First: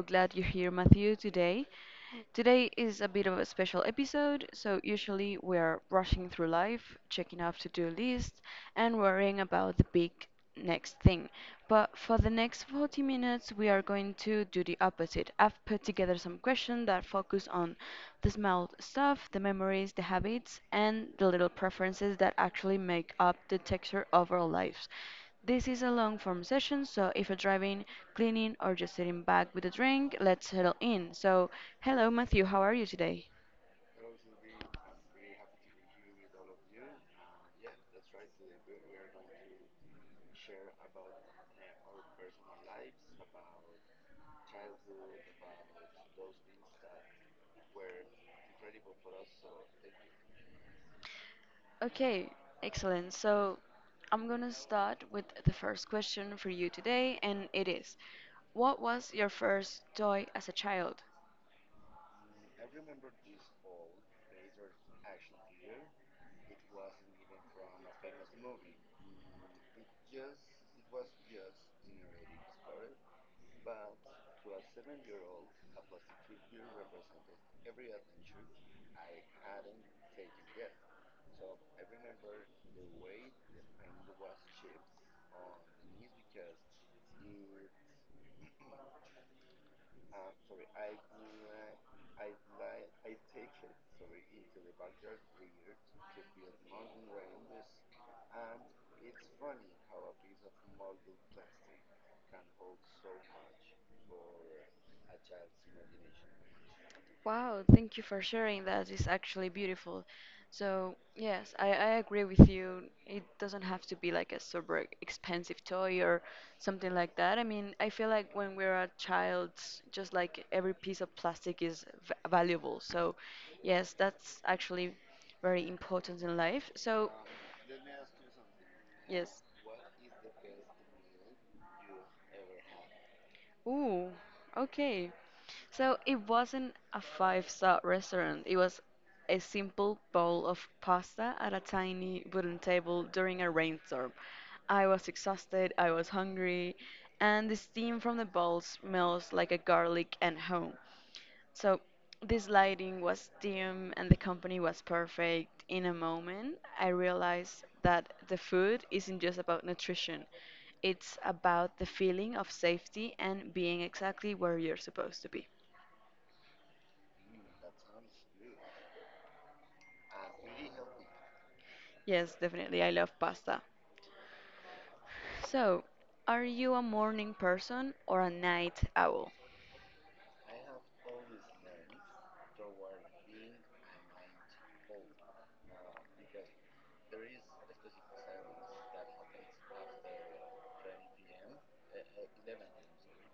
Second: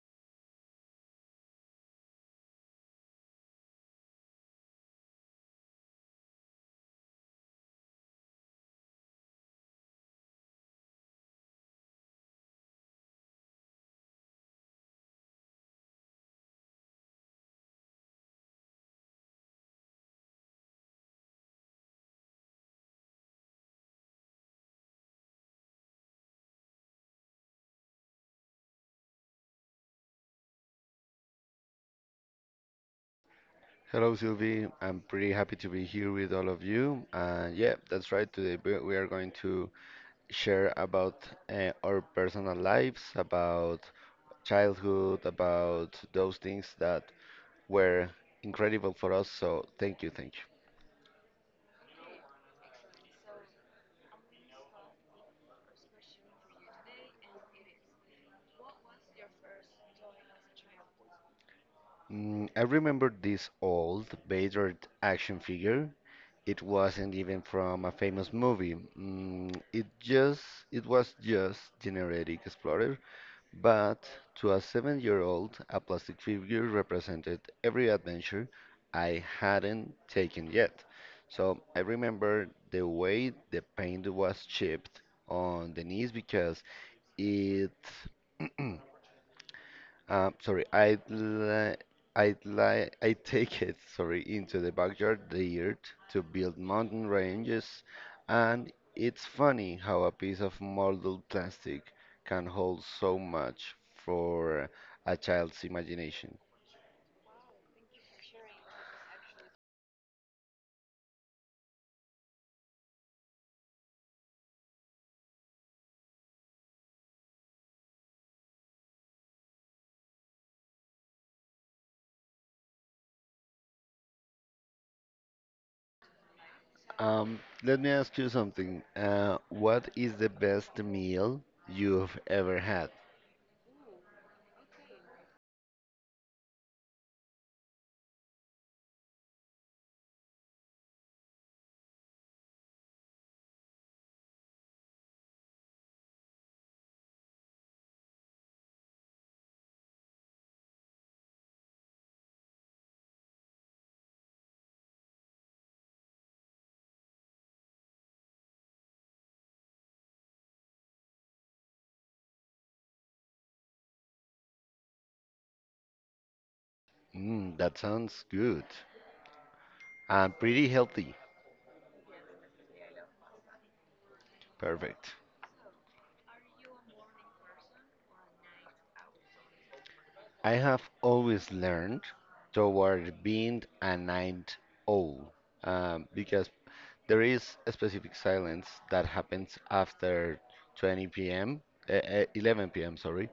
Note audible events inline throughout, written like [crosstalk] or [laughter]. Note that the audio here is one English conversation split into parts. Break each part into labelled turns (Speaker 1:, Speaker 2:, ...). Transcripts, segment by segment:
Speaker 1: glad you're here, Matthew, today. Today is a bit of a special episode, so usually we're rushing through life, checking off to-do lists, and worrying about the big next thing. But for the next 40 minutes, we are going to do the opposite. I've put together some questions that focus on the small stuff, the memories, the habits, and the little preferences that actually make up the texture of our lives. This is a long form session, so if you're driving, cleaning, or just sitting back with a drink, let's settle in. So, hello, Matthew, how are you today?
Speaker 2: Hello, Sylvie. I'm pretty happy to be here with all of you. And yeah, that's right. Today we are going to share about our personal lives, about childhood, about those things that were incredible for us. So thank you, thank you.
Speaker 1: Okay, excellent. So, I'm gonna start with the first question for you today, and it is, what was your first toy as a child?
Speaker 2: Mm, I remember this old battered action figure. It wasn't even from a famous movie. It just it was just generic Explorer. But to a 7 year old, a plastic figure represented every adventure I hadn't taken yet. So I remember the way the paint was chipped on the knees because it [clears throat] sorry, I'd li I take it, sorry, into the backyard, the earth, to build mountain ranges, and it's funny how a piece of molded plastic can hold so much for a child's imagination.
Speaker 1: Wow, thank you for sharing that. It's actually beautiful. So, yes, I agree with you. It doesn't have to be like a super expensive toy or something like that. I mean, I feel like when we're a child, just like every piece of plastic is v valuable. So, yes, that's actually very important in life. So,
Speaker 2: Um, Let me ask you something.
Speaker 1: yes.
Speaker 2: What is the best meal you've ever had?
Speaker 1: Ooh, okay. So it wasn't a five-star restaurant. It was a simple bowl of pasta at a tiny wooden table during a rainstorm. I was exhausted, I was hungry, and the steam from the bowl smells like a garlic and home. So this lighting was dim and the company was perfect. In a moment, I realized that the food isn't just about nutrition. It's about the feeling of safety and being exactly where you're supposed to be.
Speaker 2: Mm, that sounds good and pretty healthy.
Speaker 1: Yes, definitely. I love pasta.
Speaker 2: Perfect.
Speaker 1: So, are you a morning person or a night owl?
Speaker 2: I have always learned toward being a night owl because there is a specific silence that happens after 20 p.m. uh, uh, 11 p.m. Sorry,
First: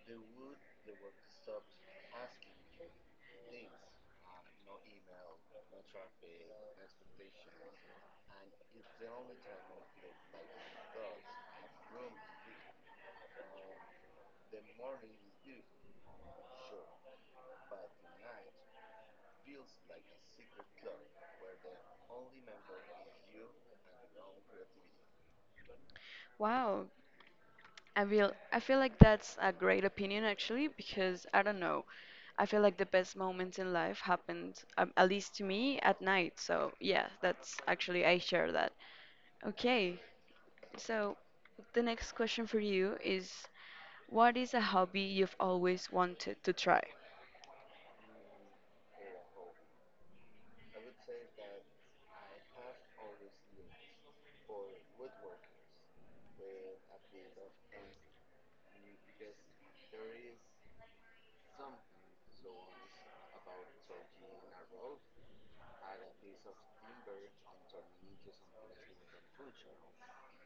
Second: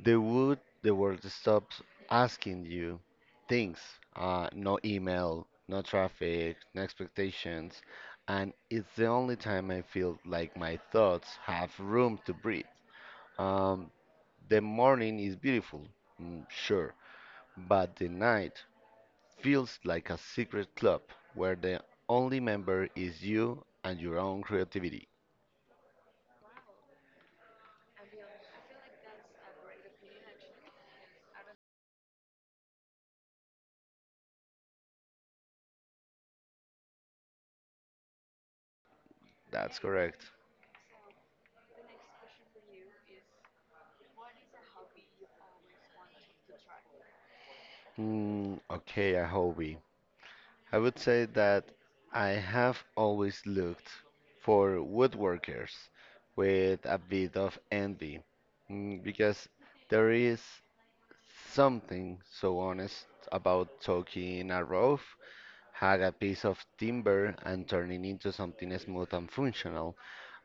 Speaker 2: the world stops asking you things. No email, no traffic, no expectations, and it's the only time I feel like my thoughts have room to breathe. Um, the morning is beautiful, mm, sure, but the night feels like a secret club where the only member is you and your own creativity.
Speaker 1: Wow, I feel like that's a great opinion actually because I don't know. I feel like the best moments in life happened, at least to me, at night. So yeah, that's actually I share that.
Speaker 2: That's
Speaker 1: Okay.
Speaker 2: correct.
Speaker 1: So the next question for you is, what is a hobby you've always wanted to try?
Speaker 2: Hmm, okay, a hobby. I would say that I have always looked for woodworkers with a bit of envy because there is something so honest about taking a rough, hug a piece of timber, and turning into something smooth and functional.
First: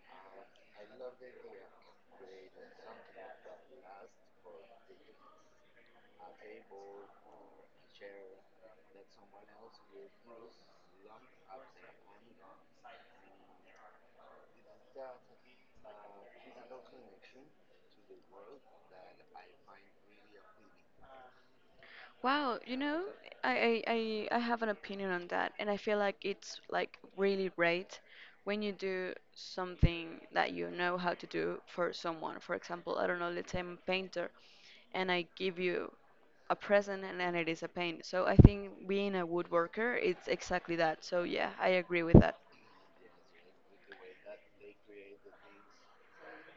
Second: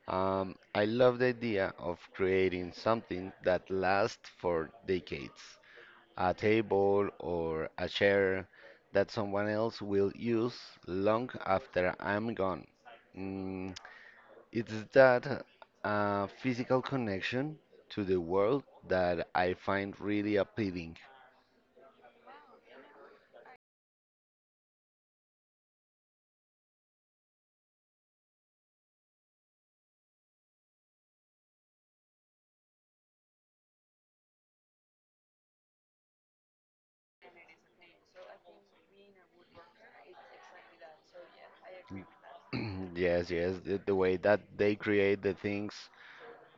Speaker 2: I love the idea of creating something that lasts for decades, a table or a chair that someone else will use long after I'm gone. Mm, it's that physical connection to the world that I find really appealing.
Speaker 1: Wow, you know, I have an opinion on that, and I feel like it's like really great when you do something that you know how to do for someone. For example, I don't know, let's say I'm a painter, and I give you a present and, it is a paint. So I think being a woodworker, it's exactly that. So yeah, I agree with that.
Speaker 2: [clears throat] Yes, yes, the way that they create the things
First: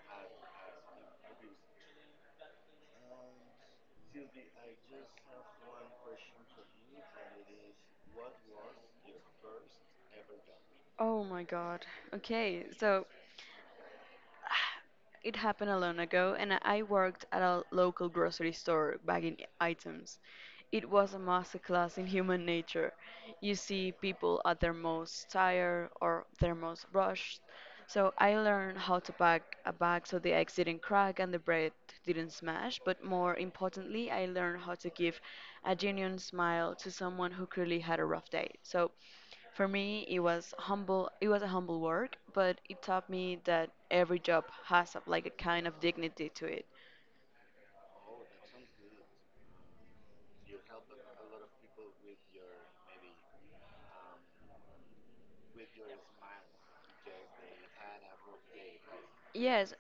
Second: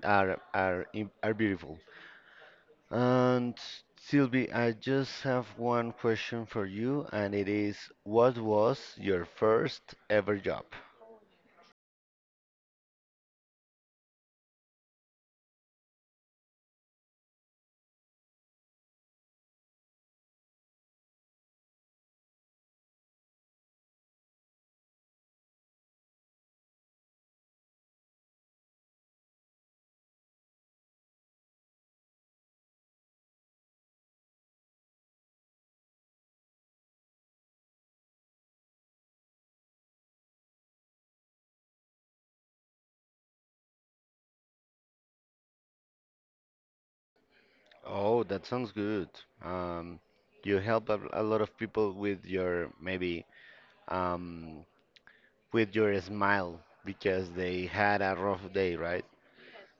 Speaker 2: are beautiful. And Sylvie, I just have one question for you, and it is, what was your first ever job?
Speaker 1: Oh my God. Okay, so it happened a long ago, and I worked at a local grocery store bagging items. It was a masterclass in human nature. You see people at their most tired or their most rushed. So I learned how to pack a bag so the eggs didn't crack and the bread didn't smash. But more importantly, I learned how to give a genuine smile to someone who clearly had a rough day. So for me, it was humble. It was a humble work, but it taught me that every job has a, like a kind of dignity to it.
Speaker 2: Oh, that sounds good. Um, you help a lot of people with your maybe um, with your smile because they had a rough day, right?
Speaker 1: Yes,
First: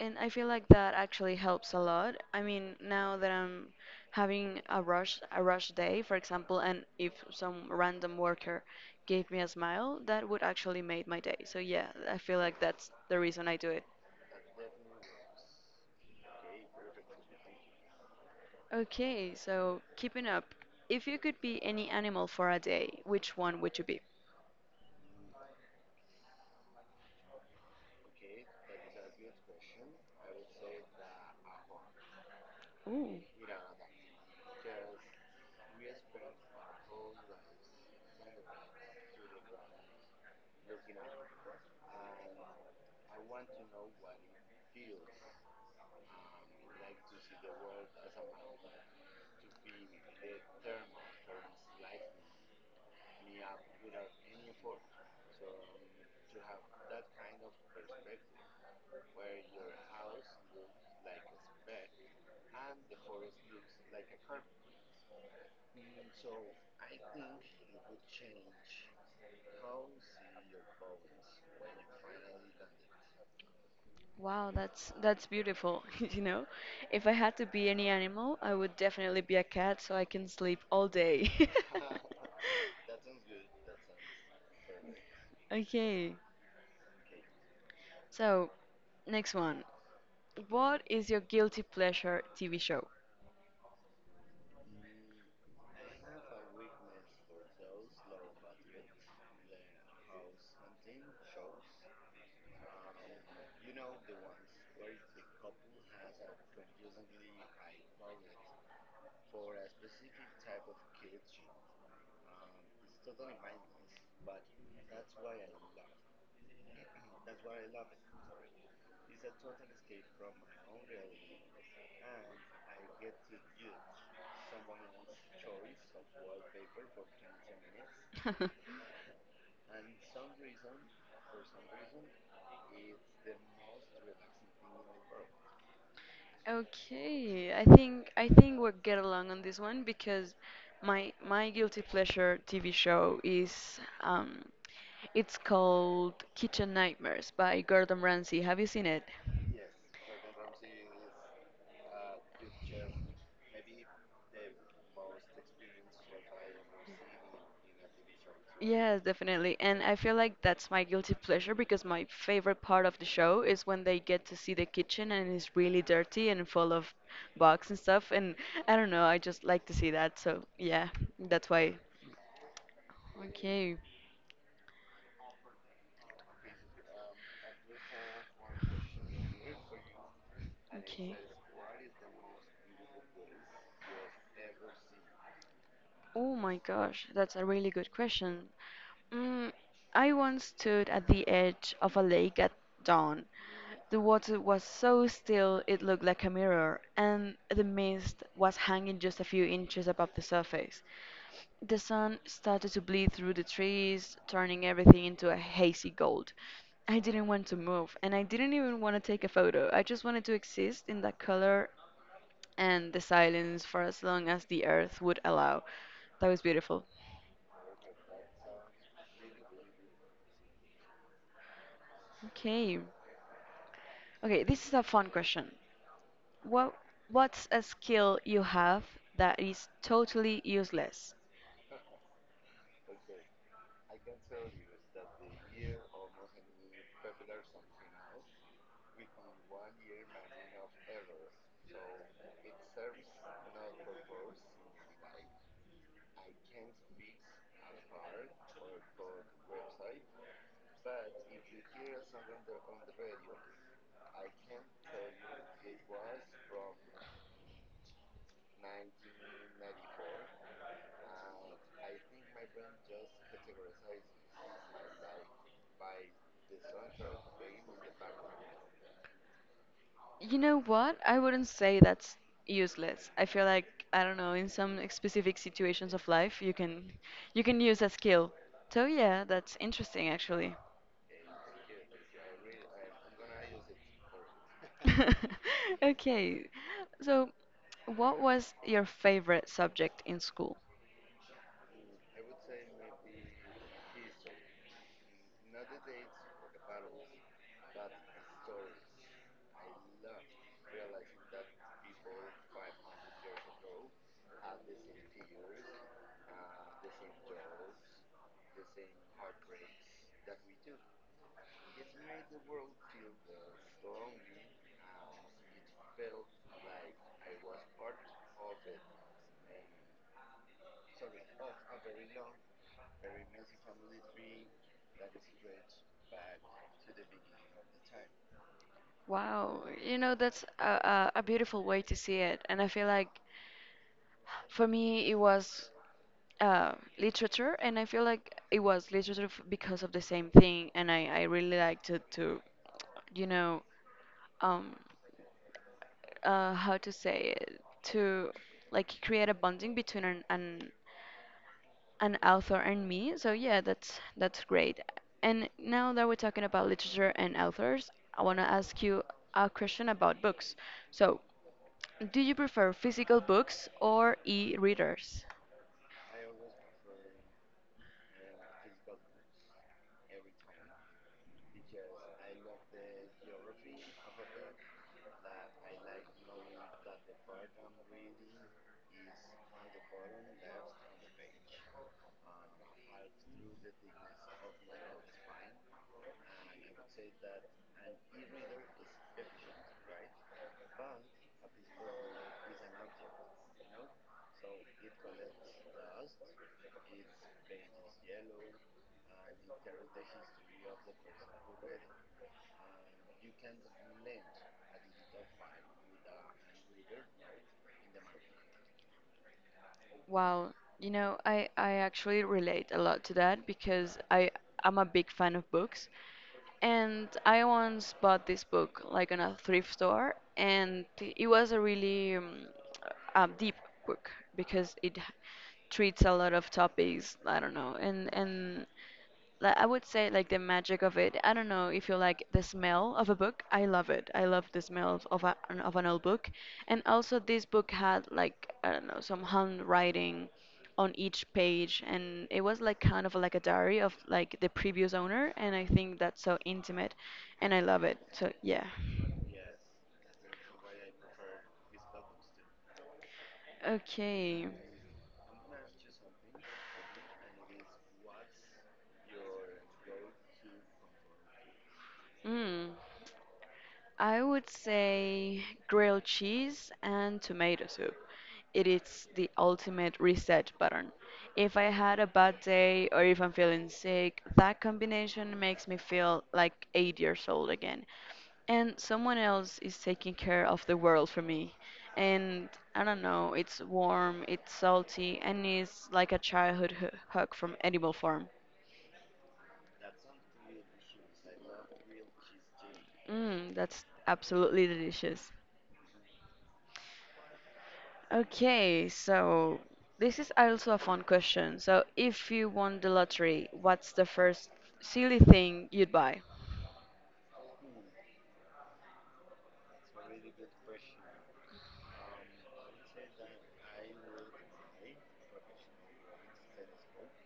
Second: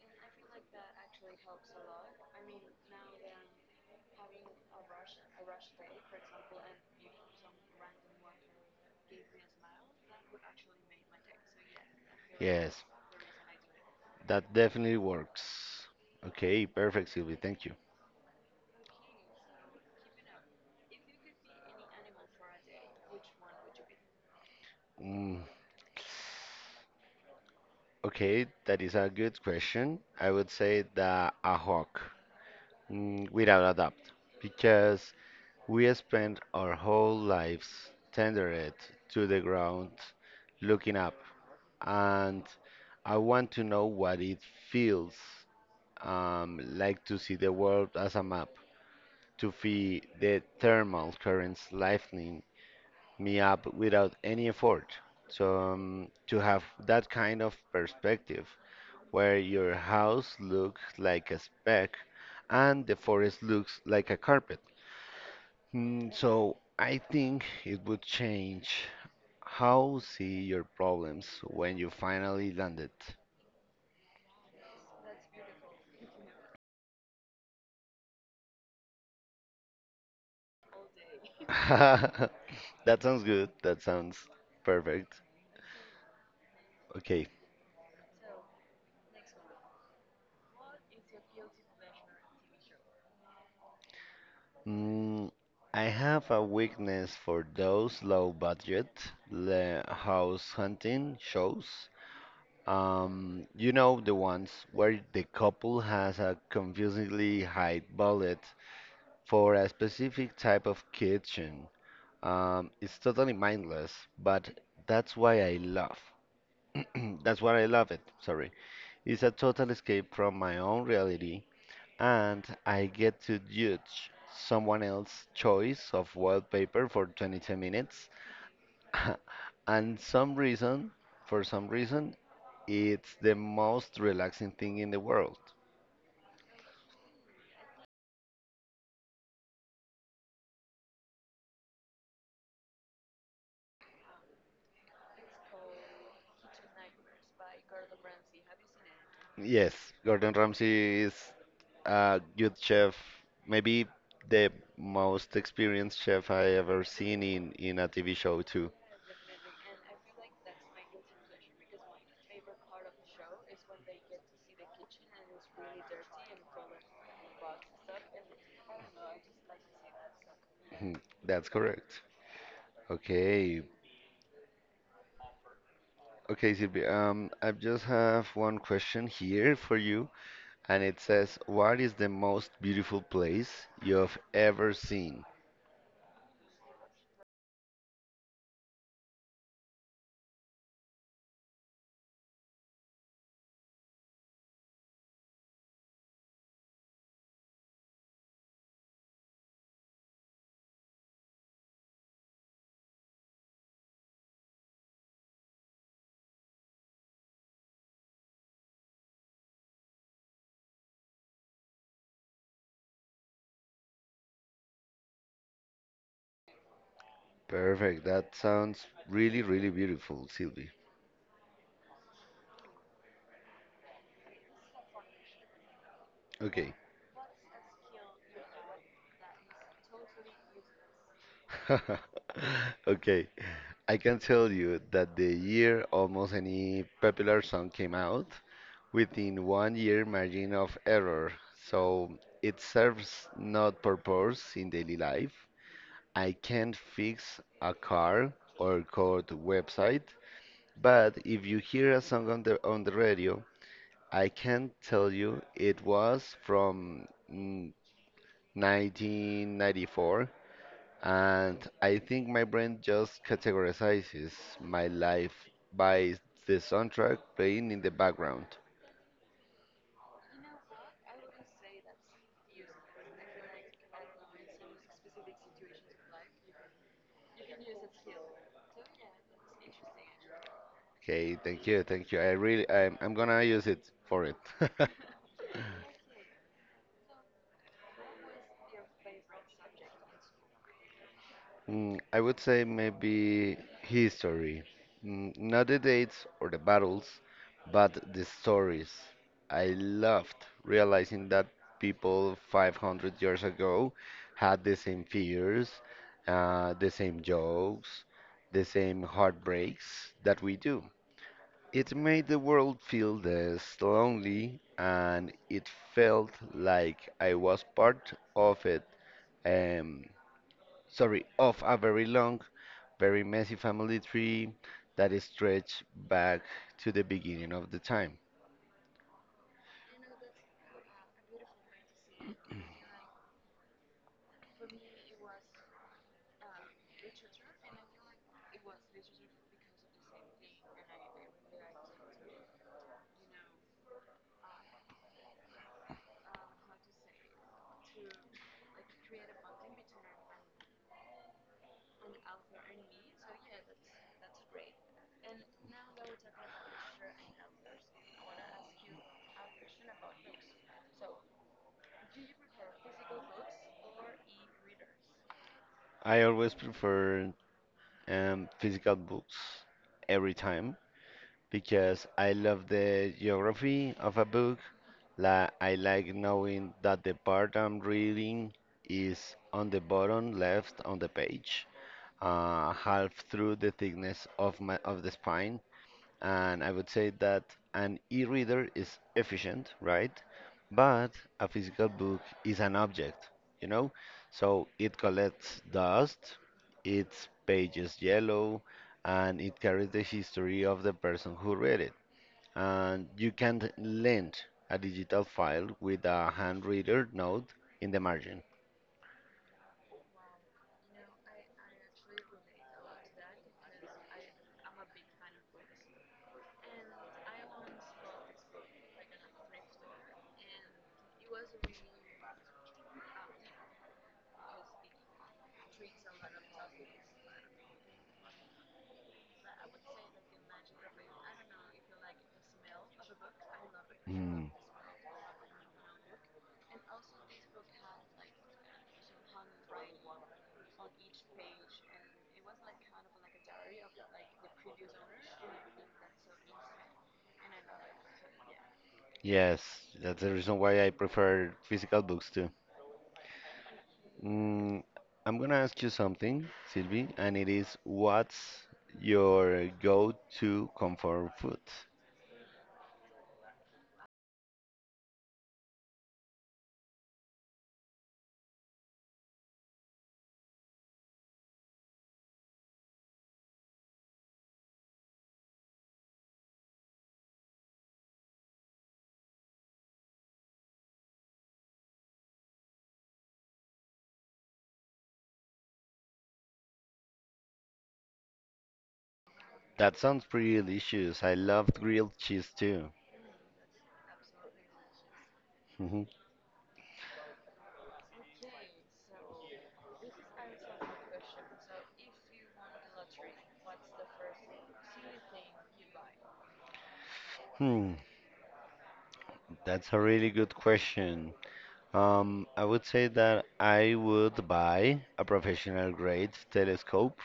Speaker 1: and I feel like that actually helps a lot. I mean, now that I'm having a rush day, for example, and if some random worker gave me a smile, that would actually make my day. So yeah, I feel like
Speaker 2: Yes,
Speaker 1: that's the reason I do it.
Speaker 2: that definitely works. Okay, perfect, Sylvie. Thank you.
Speaker 1: Okay, so keeping up. If you could be any animal for a day, which one would you be?
Speaker 2: Mm, okay, that is a good question. I would say the a hawk.
Speaker 1: Ooh.
Speaker 2: Mm, without a doubt, because we spend our whole lives tendered to the ground, looking up, and I want to know what it feels like to see the world as a map, to feel the thermal currents lifting me up without any effort. So to have that kind of perspective, where your house looks like a speck and the forest looks like a carpet. Mm, so I think it would change how see your problems when you finally landed.
Speaker 1: Wow, that's beautiful, [laughs] you know. If I had to be any animal, I would definitely be a cat so I can sleep all day. [laughs]
Speaker 2: [laughs] That sounds good. That sounds perfect.
Speaker 1: Okay.
Speaker 2: Okay.
Speaker 1: So, next one. What is your guilty pleasure TV show?
Speaker 2: Mm, I have a weakness for those house hunting shows. You know the ones where the couple has a confusingly high budget for a specific type of kitchen. It's totally mindless, but that's why I love. [clears throat] That's why I love it. Sorry. It's a total escape from my own reality, and I get to judge someone else's choice of wallpaper for 22 minutes.
Speaker 1: [laughs]
Speaker 2: And some reason, for some reason, it's the most relaxing thing in the world.
Speaker 1: Okay, I think we'll get along on this one because my guilty pleasure TV show is it's called Kitchen Nightmares by Gordon Ramsay. Have you seen it?
Speaker 2: Yes, Gordon Ramsay is a good chef, maybe the most experienced chef I ever seen in a TV show too.
Speaker 1: Yes, definitely. And I feel like that's my guilty pleasure because my favorite part of the show is when they get to see the kitchen and it's really dirty and full of bugs and stuff. And I don't know, I just like to see that. So yeah,
Speaker 2: Mhm,
Speaker 1: that's
Speaker 2: that's
Speaker 1: why.
Speaker 2: correct. Okay.
Speaker 1: Okay.
Speaker 2: Okay, Silvi, I just have one question here for you, and it
Speaker 1: Okay.
Speaker 2: says, "What is the most beautiful place you've ever seen?"
Speaker 1: Oh my gosh, that's a really good question. Mm, I once stood at the edge of a lake at dawn. The water was so still it looked like a mirror, and the mist was hanging just a few inches above the surface. The sun started to bleed through the trees, turning everything into a hazy gold. I didn't want to move, and I didn't even want to take a photo. I just wanted to exist in that color and the silence for as long as the earth would allow. That was beautiful.
Speaker 2: Perfect. That sounds really, really beautiful, Silvi.
Speaker 1: Okay. Okay, this is a fun question.
Speaker 2: Okay.
Speaker 1: What what's a skill you have that is totally useless?
Speaker 2: [laughs] Okay. I can tell you that the year almost any popular song came out within one year margin of error, so it serves not purpose in daily life. I can't fix a car or code website, but if you hear a song on the radio, I can tell you it was from 1994, and I think my brain just categorizes my life by the soundtrack playing in the background.
Speaker 1: You know what? I wouldn't say that's useless. I feel like I don't know, in some specific situations of life, you can use a skill. So yeah, that's interesting actually.
Speaker 2: Okay, thank you, thank you. I really, I'm gonna use it for it. [laughs]
Speaker 1: [laughs] Okay, so what was your favorite subject in school?
Speaker 2: Mm, I would say maybe history. Mm, not the dates or the battles, but the stories. I loved realizing that people 500 years ago had the same fears, the same jokes, the same heartbreaks that we do. It made the world feel less lonely, and it felt like I was part of it. Um, of a very long, very messy family tree that is stretched back to the beginning of the time.
Speaker 1: Wow, you know, that's a beautiful way to see it. And I feel like for me, it was uh, literature, and I feel like it was literature because of the same thing. And I really liked to, you know, um, how to say it, to like create a bonding between an author and me. So yeah, that's great. And now that we're talking about literature and authors, I want to ask you a question about books. So, do you prefer physical books or e-readers?
Speaker 2: I always prefer physical books every time because I love the geography of a book. La I like knowing that the part I'm reading is on the bottom left on the page, half through the thickness of my of the spine. And I would say that an e-reader is efficient, right? But a physical book is an object, you know? So it collects dust, its pages yellow, and it carries the history of the person who read it. And you can't lend a digital file with a hand reader note in the margin.
Speaker 1: Wow, you know, I actually relate a lot to that because I'm a big fan of books. And I once bought this book like on a thrift store, and it was a really deep book because it treats a lot of topics. I don't know, and like I would say like the magic of it. I don't know if you like the smell of a book. I love it. I love
Speaker 2: Mm.
Speaker 1: the smell of, a, of an old book. And also this book had like I don't know some handwriting on each page and it was like kind of like a diary of like the previous owner and I think that's so intimate and I love it. So yeah.
Speaker 2: Yes, that's the reason why I prefer physical books too.
Speaker 1: Okay.
Speaker 2: Mm, I'm gonna ask you something, Sylvie, and it is, what's your go-to comfort food?
Speaker 1: Mm. I would say grilled cheese and tomato soup. It is the ultimate reset button. If I had a bad day or if I'm feeling sick, that combination makes me feel like 8 years old again. And someone else is taking care of the world for me. And I don't know, it's warm, it's salty, and it's like a childhood hug from Animal Farm.
Speaker 2: That sounds pretty delicious. I love grilled cheese too.
Speaker 1: Mm, that's absolutely delicious.
Speaker 2: [laughs] Hmm.
Speaker 1: Okay, so this is also a fun question. So, if you won the lottery, what's the first silly thing you'd buy?
Speaker 2: Hmm, that's a really good question. I would say that I would buy a professional grade telescope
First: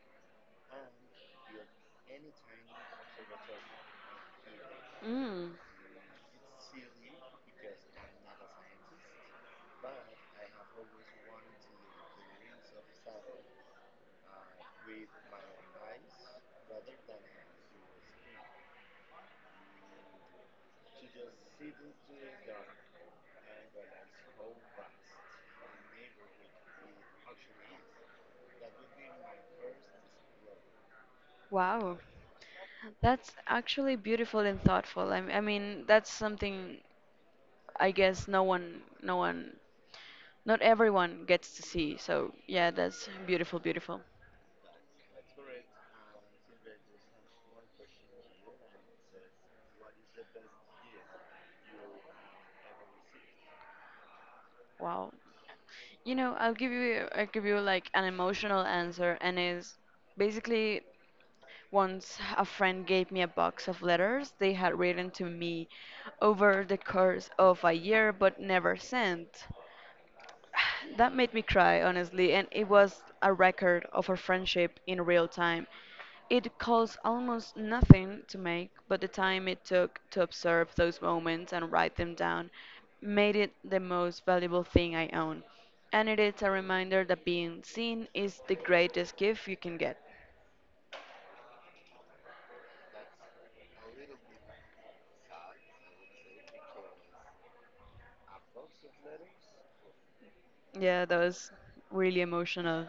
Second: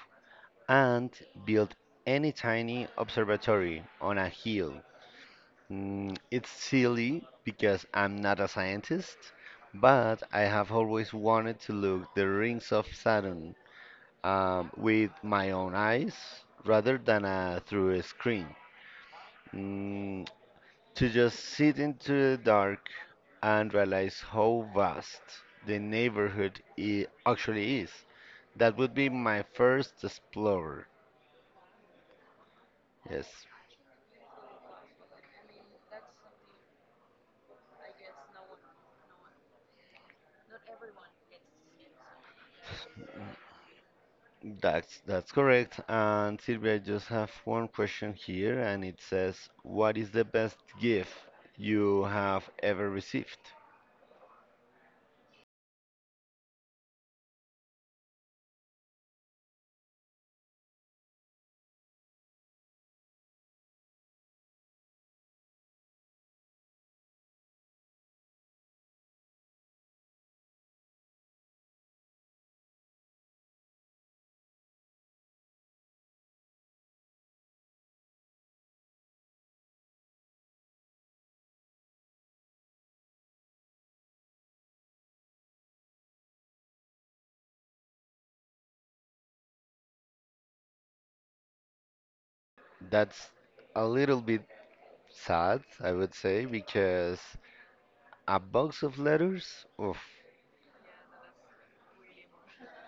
Speaker 2: and build any tiny observatory on a hill.
Speaker 1: Mm,
Speaker 2: Mm, it's silly because I'm not a scientist, but I have always wanted to look the rings of Saturn with my own eyes rather than through a screen. Mm, to just sit into the dark and realize how vast the neighborhood actually is. That would be my first explorer.
Speaker 1: wow.
Speaker 2: Yes,
Speaker 1: That's actually beautiful and thoughtful. I mean, that's something I guess no one, not everyone gets to see. So, yeah, that's beautiful, beautiful.
Speaker 2: that's correct. And Sylvia, I just have one question here, and it says, "What is the best gift you have ever received?"
Speaker 1: Wow. You know, I'll give you like an emotional answer and is basically once a friend gave me a box of letters they had written to me over the course of a year but never sent. That made me cry, honestly, and it was a record of our friendship in real time. It cost almost nothing to make, but the time it took to observe those moments and write them down made it the most valuable thing I own. And it is a reminder that being seen is the greatest gift you can get.
Speaker 2: That's a little bit sad, I would say, because a box of letters, oof,
Speaker 1: Yeah, that was really emotional.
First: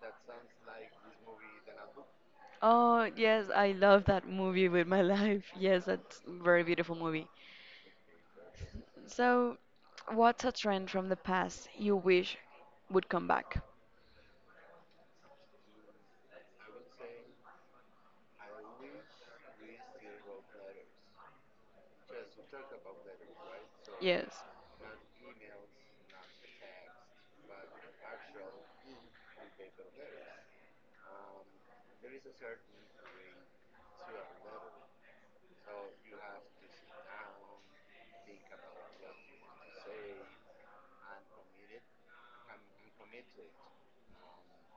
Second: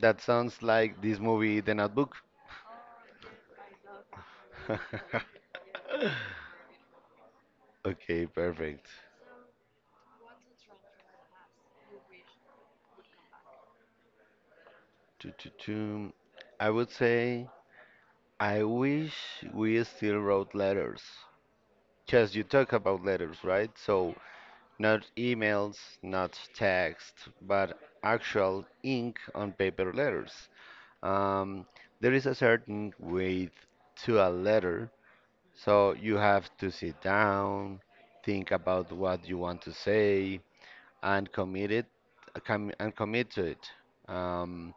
Speaker 2: that sounds like this movie, The Notebook.
Speaker 1: Oh, yes, I love that movie with my [laughs]
Speaker 2: [laughs]
Speaker 1: life. Yes, that's a very beautiful movie.
Speaker 2: Okay, perfect.
Speaker 1: So, what's a trend from the past you wish would come back?
Speaker 2: Choo, choo, choo. I would say I wish we still wrote letters. Just you talk about letters, right? So
Speaker 1: Yes.
Speaker 2: not emails, not text, but actual ink on paper letters. Um, there is a certain weight to a letter, so you have to sit down, think about what you want to say, and commit it, commit to it. Um,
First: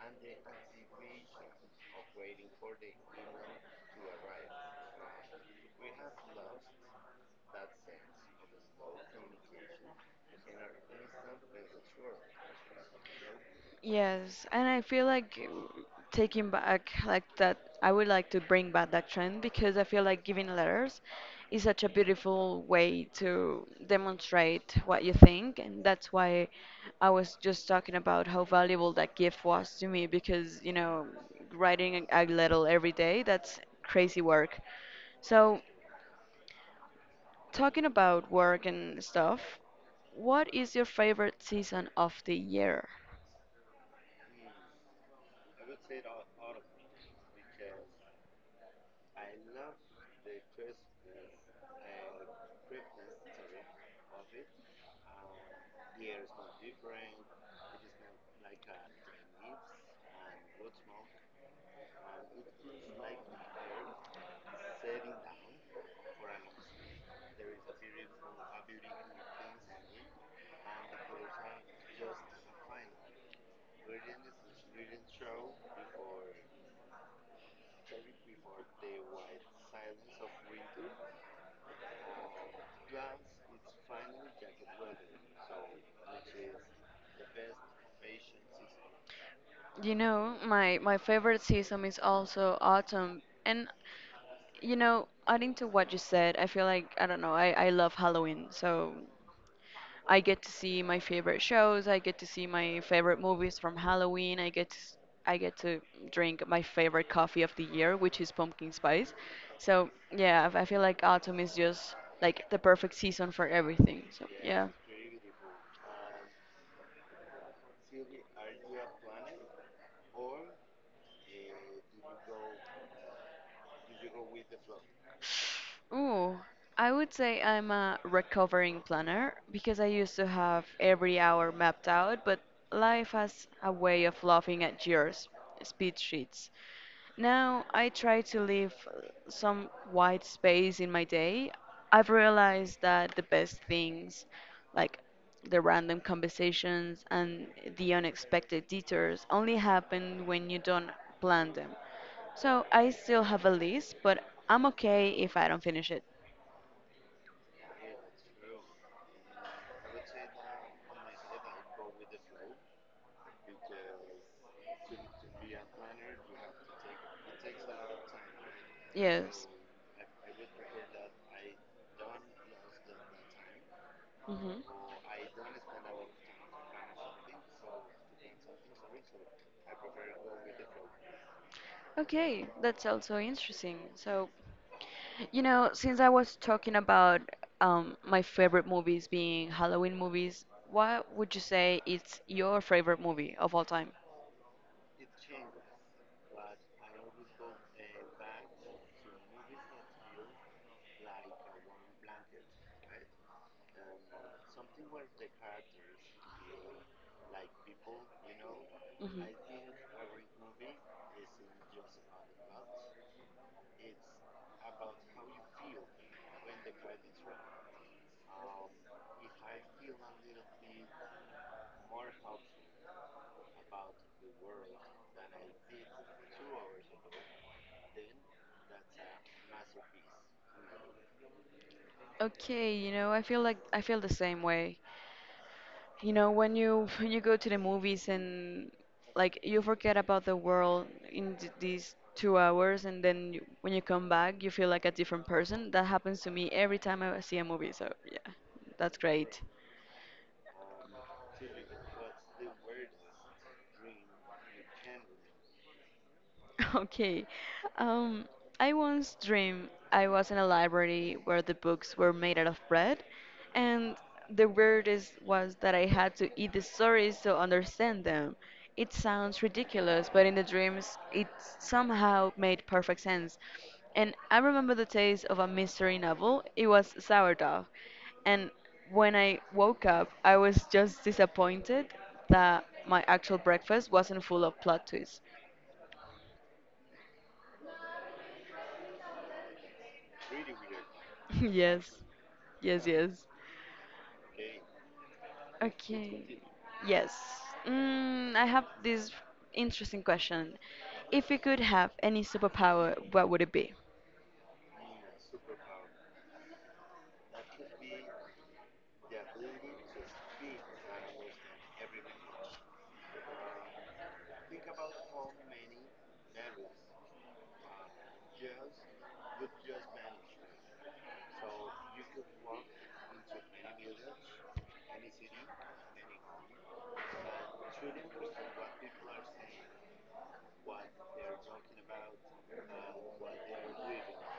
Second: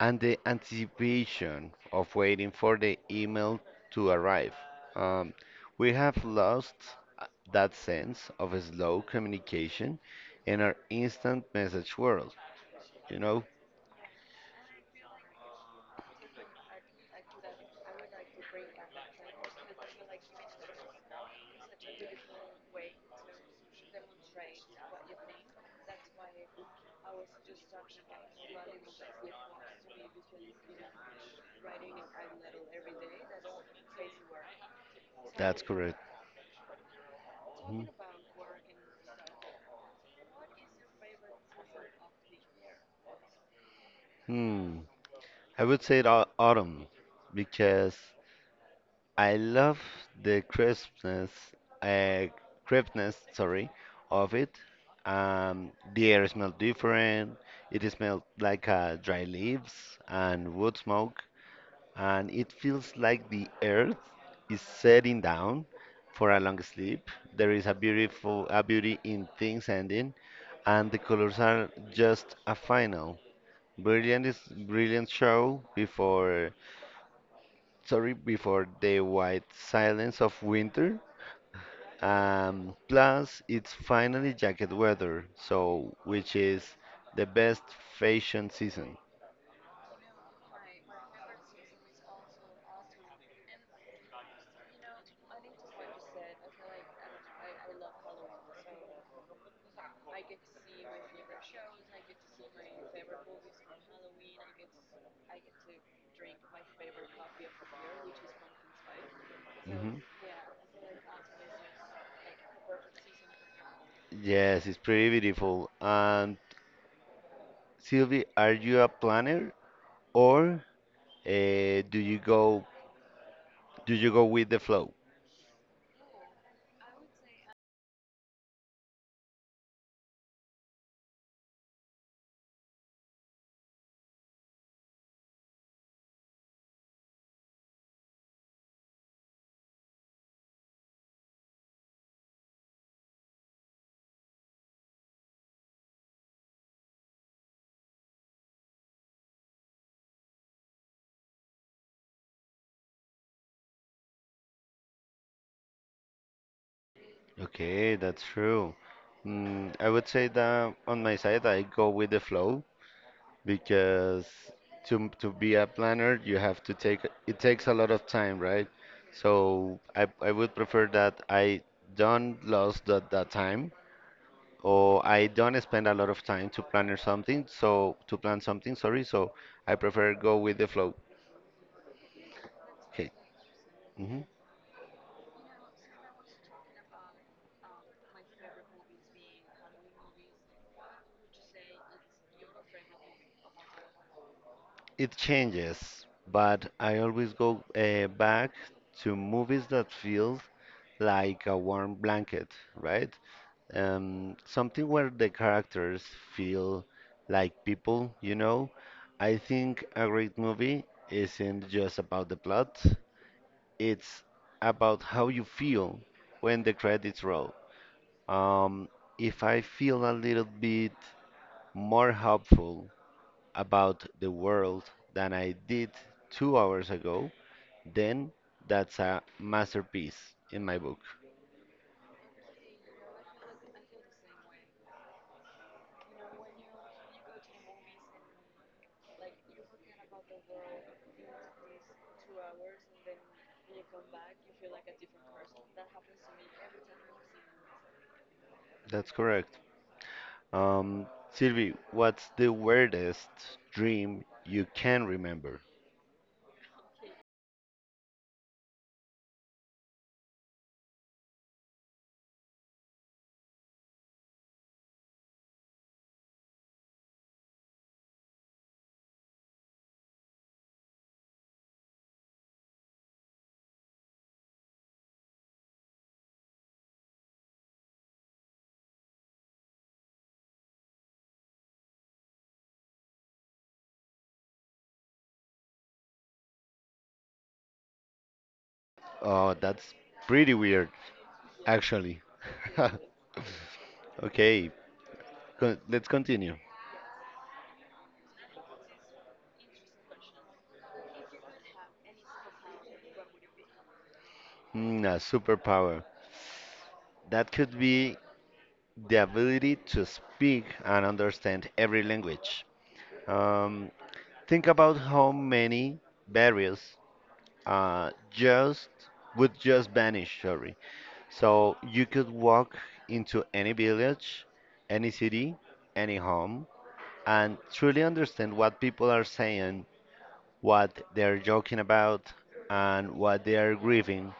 Speaker 2: and the anticipation of waiting for the email to arrive. Um, we have lost uh, that sense of a slow communication in our instant message world. You know,
Speaker 1: Yes, and I feel like taking back like that, I would like to bring back that trend because I feel like giving letters is such a beautiful way to demonstrate what you think, and that's why I was just talking about how valuable that gift was to me because, you know, writing a letter every day, that's crazy work. So,
Speaker 2: that's correct.
Speaker 1: talking about work and stuff, what is your favorite season of the year?
Speaker 2: Hmm. I would say autumn because I love the crispness, uh, crispness, sorry, of it. The air smells different. It smells like dry leaves and wood smoke, and it feels like the earth is setting down for a long sleep. There is a beauty in things ending, and the colors are just a final, brilliant, is brilliant show before the white silence of winter. Plus, it's finally jacket weather, so which is the best fashion season.
Speaker 1: You know, my favorite season is also autumn. And you know, adding to what you said, I feel like I don't know, I love Halloween. So I get to see my favorite shows. I get to see my favorite movies from Halloween. I get to, I get to drink my favorite coffee of the year, which is pumpkin spice. So
Speaker 2: Hmm.
Speaker 1: yeah, I feel like autumn is just like the perfect season for everything. So
Speaker 2: Yes,
Speaker 1: yeah.
Speaker 2: it's pretty beautiful. And Sylvie, are you a planner or uh, do you go do you go with the flow?
Speaker 1: Ooh, I would say I'm a recovering planner because I used to have every hour mapped out, but life has a way of laughing at yours, speed sheets. Now I try to leave some white space in my day. I've realized that the best things, like the random conversations and the unexpected detours, only happen when you don't plan them. So I still have a list, but I'm okay if I don't finish it.
Speaker 2: Okay, that's true. Mm, I would say that on my side, I go with the flow. Because to be a planner you have to take it takes a lot of time, right? So
Speaker 1: Yes.
Speaker 2: I would prefer that I don't lose that time,
Speaker 1: Hmm.
Speaker 2: or I don't spend a lot of time to plan or something, so to plan something, sorry. So I prefer go with the flow.
Speaker 1: Okay, that's
Speaker 2: Okay.
Speaker 1: also interesting.
Speaker 2: Hmm.
Speaker 1: So, since I was talking about my favorite movies being Halloween movies, what would you say it's your favorite movie of all time?
Speaker 2: It changes, but I always go back to movies that feels like a warm blanket, right? Something where the characters feel like people, you know.
Speaker 1: Mhm.
Speaker 2: I think a great movie isn't just about the plot, it's about how you feel when the credits roll. Um, if I feel a little bit more hopeful about the world than I did 2 hours ago, then that's a masterpiece in my book.
Speaker 1: Okay, I feel like I feel the same way. You know, when you [laughs] when you go to the movies and you forget about the world in these 2 hours, and then when you come back, you feel like a different person. That happens to me every time I see a movie. So yeah, that's
Speaker 2: That's
Speaker 1: great.
Speaker 2: correct. Um, Sylvie, what's the weirdest dream you can remember?
Speaker 1: [laughs] Okay. Um, I once dreamed I was in a library where the books were made out of bread, and the weirdest was that I had to eat the stories to understand them. It sounds ridiculous, but in the dreams, it somehow made perfect sense. And I remember the taste of a mystery novel. It was sourdough. And when I woke up, I was just disappointed that my actual breakfast wasn't full of plot twists.
Speaker 2: Oh, that's pretty weird,
Speaker 1: [laughs] Yes,
Speaker 2: actually.
Speaker 1: yes,
Speaker 2: [laughs]
Speaker 1: yes.
Speaker 2: Okay, con let's
Speaker 1: Okay.
Speaker 2: continue.
Speaker 1: Yes. Mm, I have this interesting question. If you could have any superpower, what would it be?
Speaker 2: Mm, a superpower. That could be the ability to speak and understand every language. Um, think about how many barriers just would just vanish. Sorry, so you could walk into any village, any city, any home, and truly understand what people are saying, what they're joking about, and what they are grieving.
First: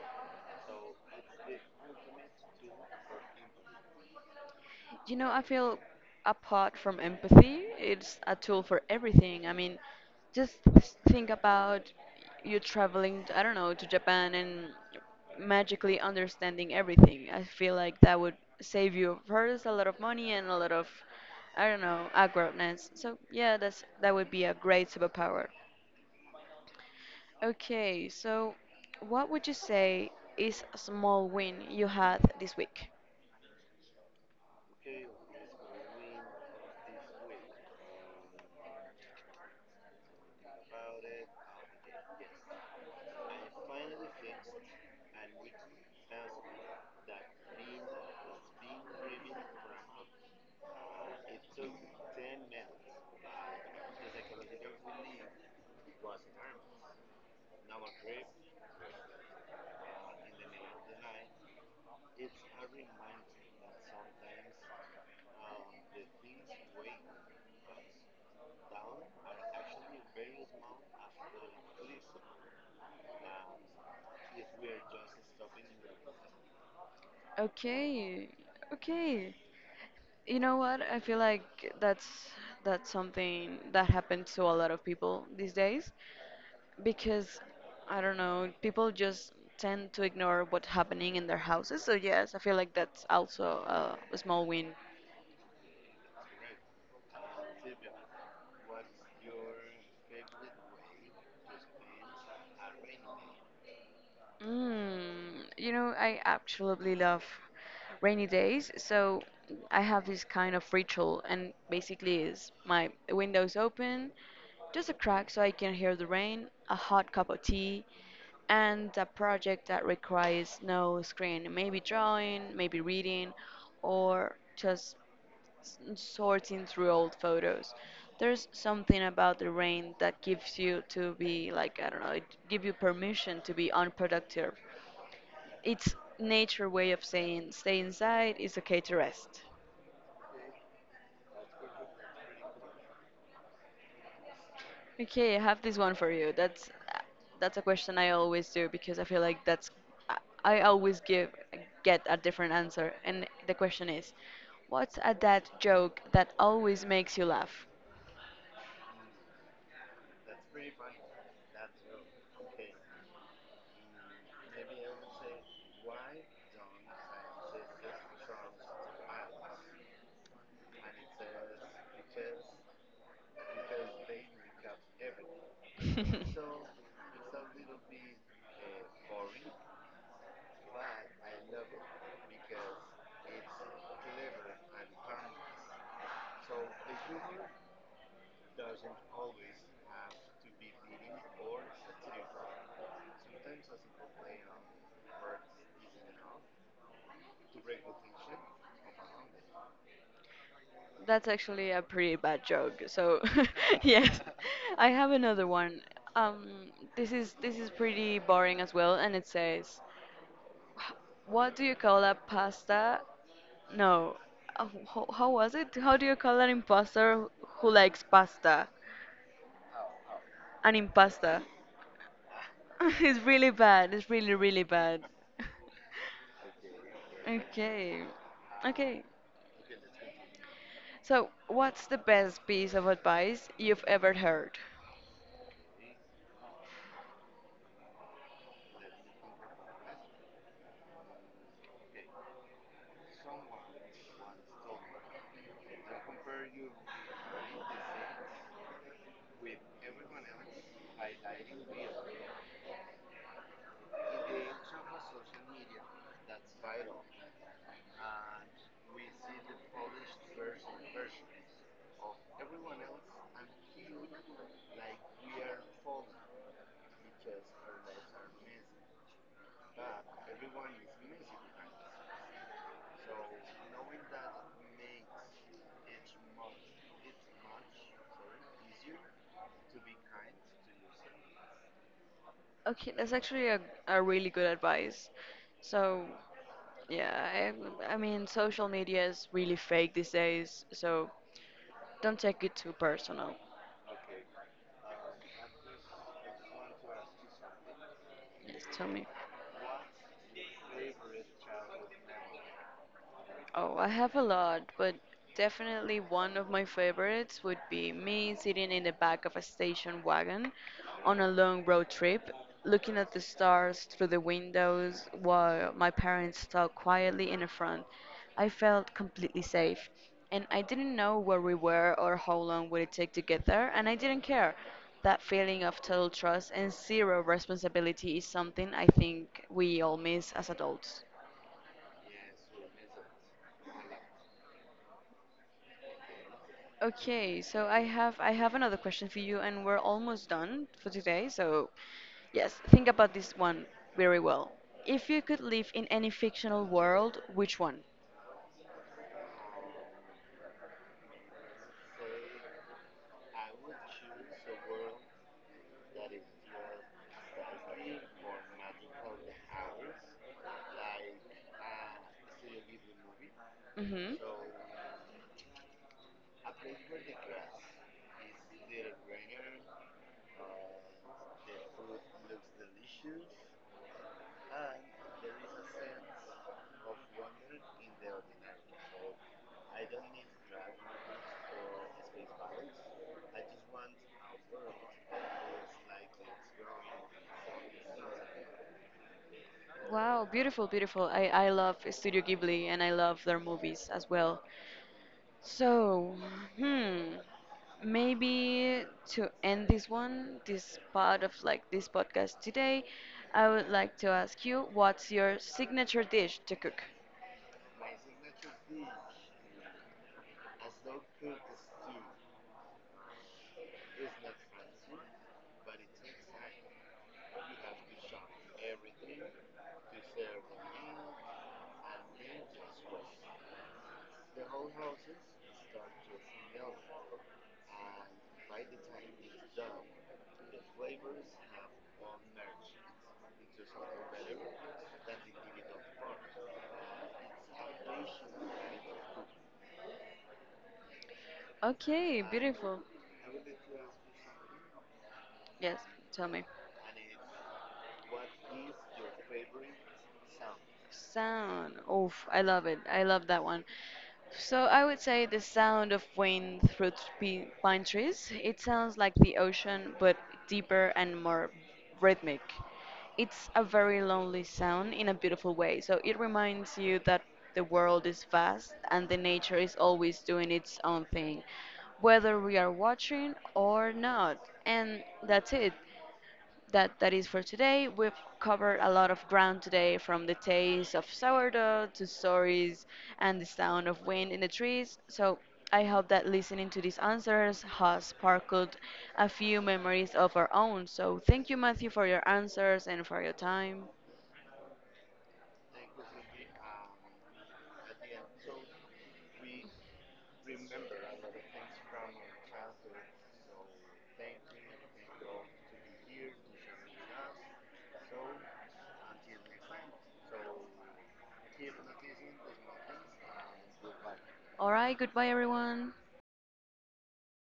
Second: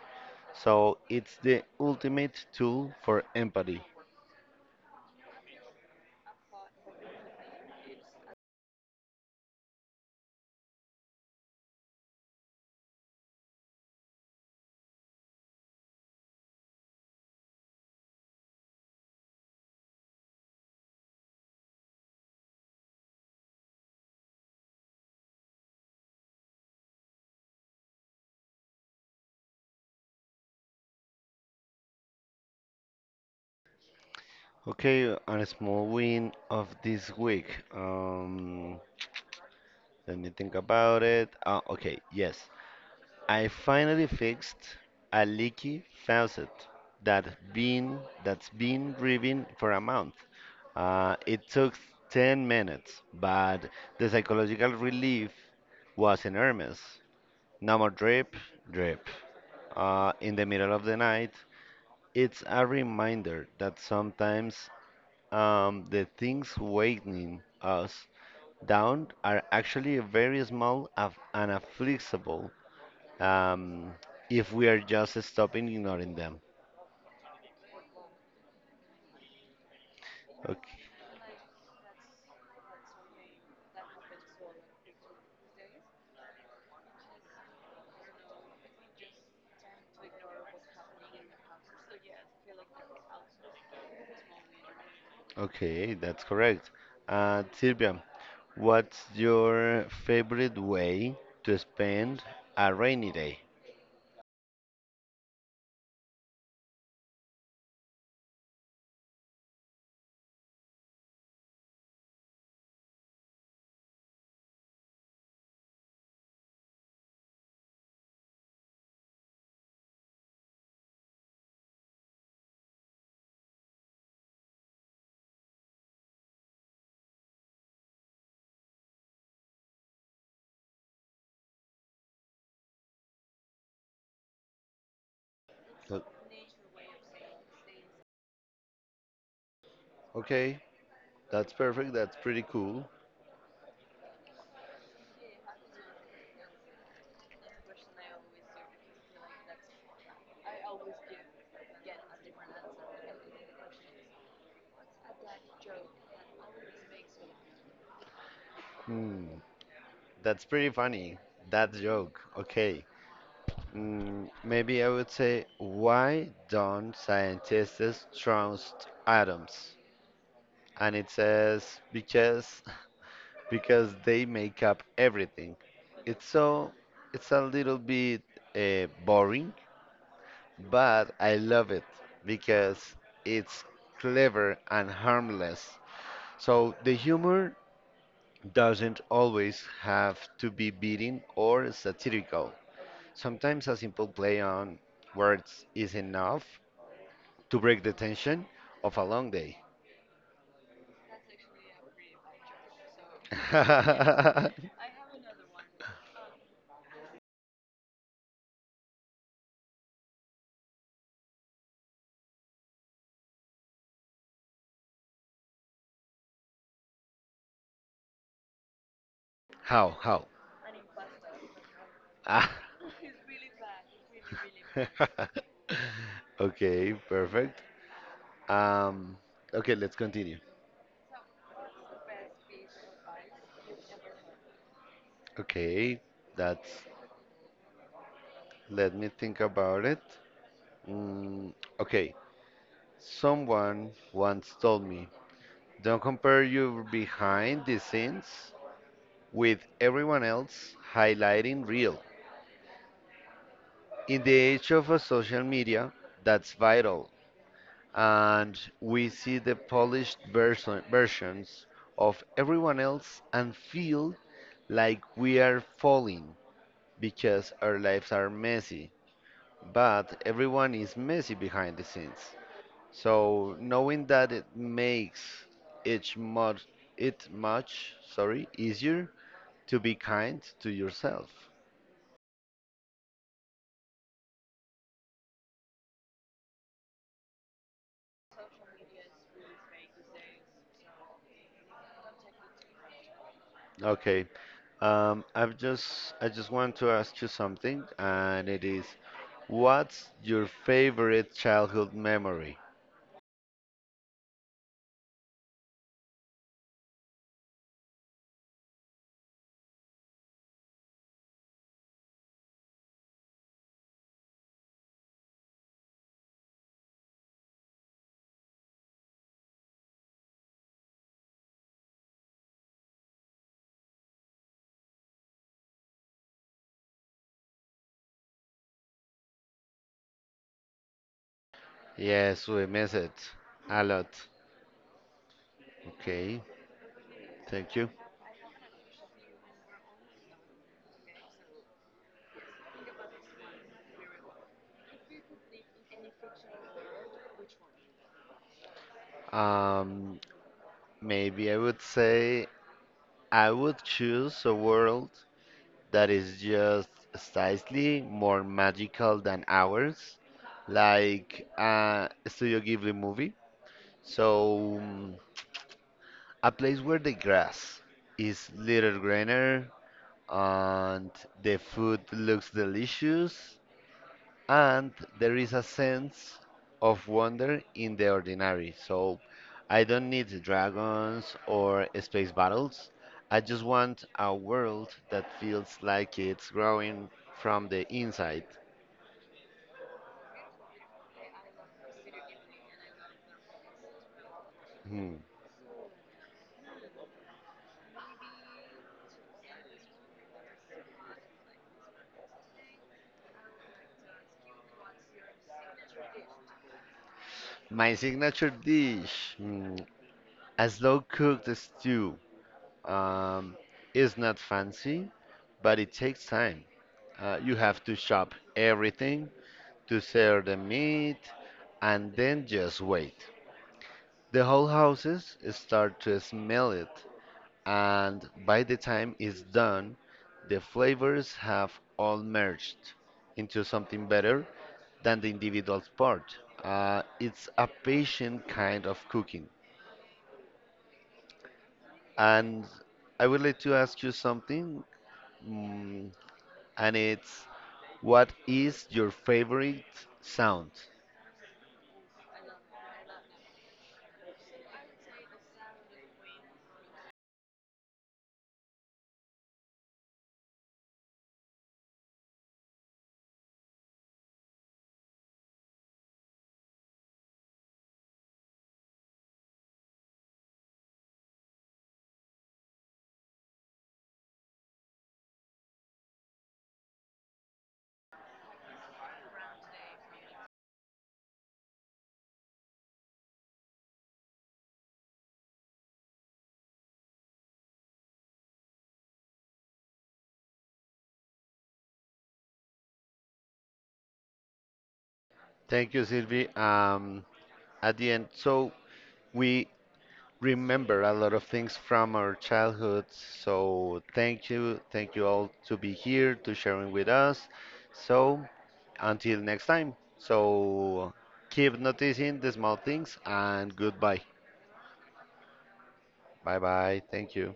Speaker 2: So it's the ultimate tool for empathy.
Speaker 1: I feel apart from empathy, it's a tool for everything. I mean, just think about you traveling, to, I don't know, to Japan and magically understanding everything. I feel like that would save you first a lot of money and a lot of, I don't know, awkwardness. So yeah, that would be a great superpower. Okay, so what would you say is a small win you had this week?
Speaker 2: Okay, on a small win of this week. Um, Let me think about it. Okay, yes. I finally fixed a leaky faucet that been that's been driven for a month. It took 10 minutes, but the psychological relief was enormous. No more drip, drip. In the middle of the night, it's a reminder that sometimes the things weighing us down are actually very small and afflixible, um, if we are just stopping ignoring them.
Speaker 1: Okay, okay. You know
Speaker 2: Okay,
Speaker 1: what? I feel like that's something that happens to a lot of people these days because I don't know, people just tend to ignore what's happening in their houses. So yes, I feel like that's also a small win.
Speaker 2: okay, that's correct. Silvia, what's your favorite way to spend a rainy day?
Speaker 1: Mm, you know, I absolutely love rainy days. So I have this kind of ritual, and basically is my windows open, just a crack so I can hear the rain, a hot cup of tea, and a project that requires no screen. Maybe drawing, maybe reading, or just sorting through old photos. There's something about the rain that gives you to be like I don't know, it give you permission to be unproductive. It's
Speaker 2: O-
Speaker 1: nature way of saying stay inside, it's okay to rest.
Speaker 2: Okay, that's perfect. That's pretty cool.
Speaker 1: Okay, I have this one for you. That's a question I always do because I feel like that's I I always give get a different answer. And the question is, what's a dad joke that always makes you laugh?
Speaker 2: Hmm, that's pretty funny. That joke. Okay. Mm, maybe I would say, why don't scientists trust atoms? And it says, because [laughs] because they make up everything. It's so it's a
Speaker 1: [laughs]
Speaker 2: little bit boring, but I love it because it's clever and harmless. So the humor doesn't always have to be beating or satirical. Sometimes a simple play on words is enough to break the tension of a long day.
Speaker 1: That's actually a pretty bad joke. So,
Speaker 2: [laughs]
Speaker 1: [laughs] yes,
Speaker 2: How?
Speaker 1: I have another one. Um, this is pretty boring as well, and it says, "What do you call a pasta? No, uh, how was it? How do you call an imposter who likes pasta?"
Speaker 2: How?
Speaker 1: An impasta.
Speaker 2: Ah.
Speaker 1: [laughs] It's really bad. It's really bad.
Speaker 2: [laughs] Okay,
Speaker 1: [laughs]
Speaker 2: perfect.
Speaker 1: Okay, okay.
Speaker 2: Um, okay, let's continue.
Speaker 1: So, what's the best piece of advice you've ever heard?
Speaker 2: Okay, that's. Let me think about it. Mm, okay, someone once told me, don't compare your behind the scenes with everyone else highlighting real. In the age of a social media, that's vital, and we see the polished versions of everyone else and feel like we are falling because our lives are messy but everyone is messy behind the scenes. So knowing that it makes each much it much, sorry, easier to be kind to yourself.
Speaker 1: Okay, that's actually a really good advice. So, yeah, I mean, social media is really fake these days, so don't take it too personal.
Speaker 2: Okay, I just want to ask you something, and
Speaker 1: Yes,
Speaker 2: it is,
Speaker 1: tell me.
Speaker 2: what's your favorite childhood memory?
Speaker 1: Oh, I have a lot, but definitely one of my favorites would be me sitting in the back of a station wagon on a long road trip, looking at the stars through the windows while my parents talked quietly in the front. I felt completely safe, and I didn't know where we were or how long would it take to get there, and I didn't care. That feeling of total trust and zero responsibility is something I think we all miss as adults.
Speaker 2: Yes, we miss it a lot. Okay,
Speaker 1: Okay, so
Speaker 2: thank you.
Speaker 1: I have another question for you, and we're almost done for today. So yes, think about this one very well. If you could live in any fictional world, which one?
Speaker 2: Um, Maybe I would say I would choose a world that is just slightly more magical than ours, like a Studio Ghibli movie.
Speaker 1: Hmm.
Speaker 2: So, mm, a place where the grass is little greener and the food looks delicious and there is a sense of wonder in the ordinary. So I don't need dragons or space battles. I just want a world that feels like it's growing from the inside.
Speaker 1: Wow, beautiful, beautiful. I love Studio Ghibli and I love their movies as well.
Speaker 2: Hmm.
Speaker 1: So, hmm, maybe to end this one, this part of this podcast today, I would like to ask you what's your signature dish to cook?
Speaker 2: My signature dish, hmm, a slow cooked stew, um, is not fancy, but it takes time. You have to chop everything, to sear the meat, and then just wait. The whole houses start to smell it, and by the time it's done, the flavors have all merged into something better than the individual part. It's a patient kind of cooking.
Speaker 1: Okay,
Speaker 2: And
Speaker 1: beautiful.
Speaker 2: I would like to ask you something,
Speaker 1: Yes,
Speaker 2: mm,
Speaker 1: tell me.
Speaker 2: and it's, what is your favorite sound?
Speaker 1: Sound. Oof, I love it. I love that one. So I would say the sound of wind through pine trees. It sounds like the ocean, but deeper and more rhythmic. It's a very lonely sound in a beautiful way. So it reminds you that the world is vast and the nature is always doing its own thing, whether we are watching or not. And that's it. That is for today. We've covered a lot of ground today, from the taste of sourdough to stories and the sound of wind in the trees. So I hope that listening to these answers has sparkled a few memories of our own. So thank you, Matthew, for your answers and for your time.
Speaker 2: Thank you, Sylvie. At the end, so we remember a lot of things from our childhood. So thank you all to be here to sharing with us. So until next time. So keep noticing the small things and goodbye.
Speaker 1: All right, goodbye, everyone.
Speaker 2: Bye bye. Thank you.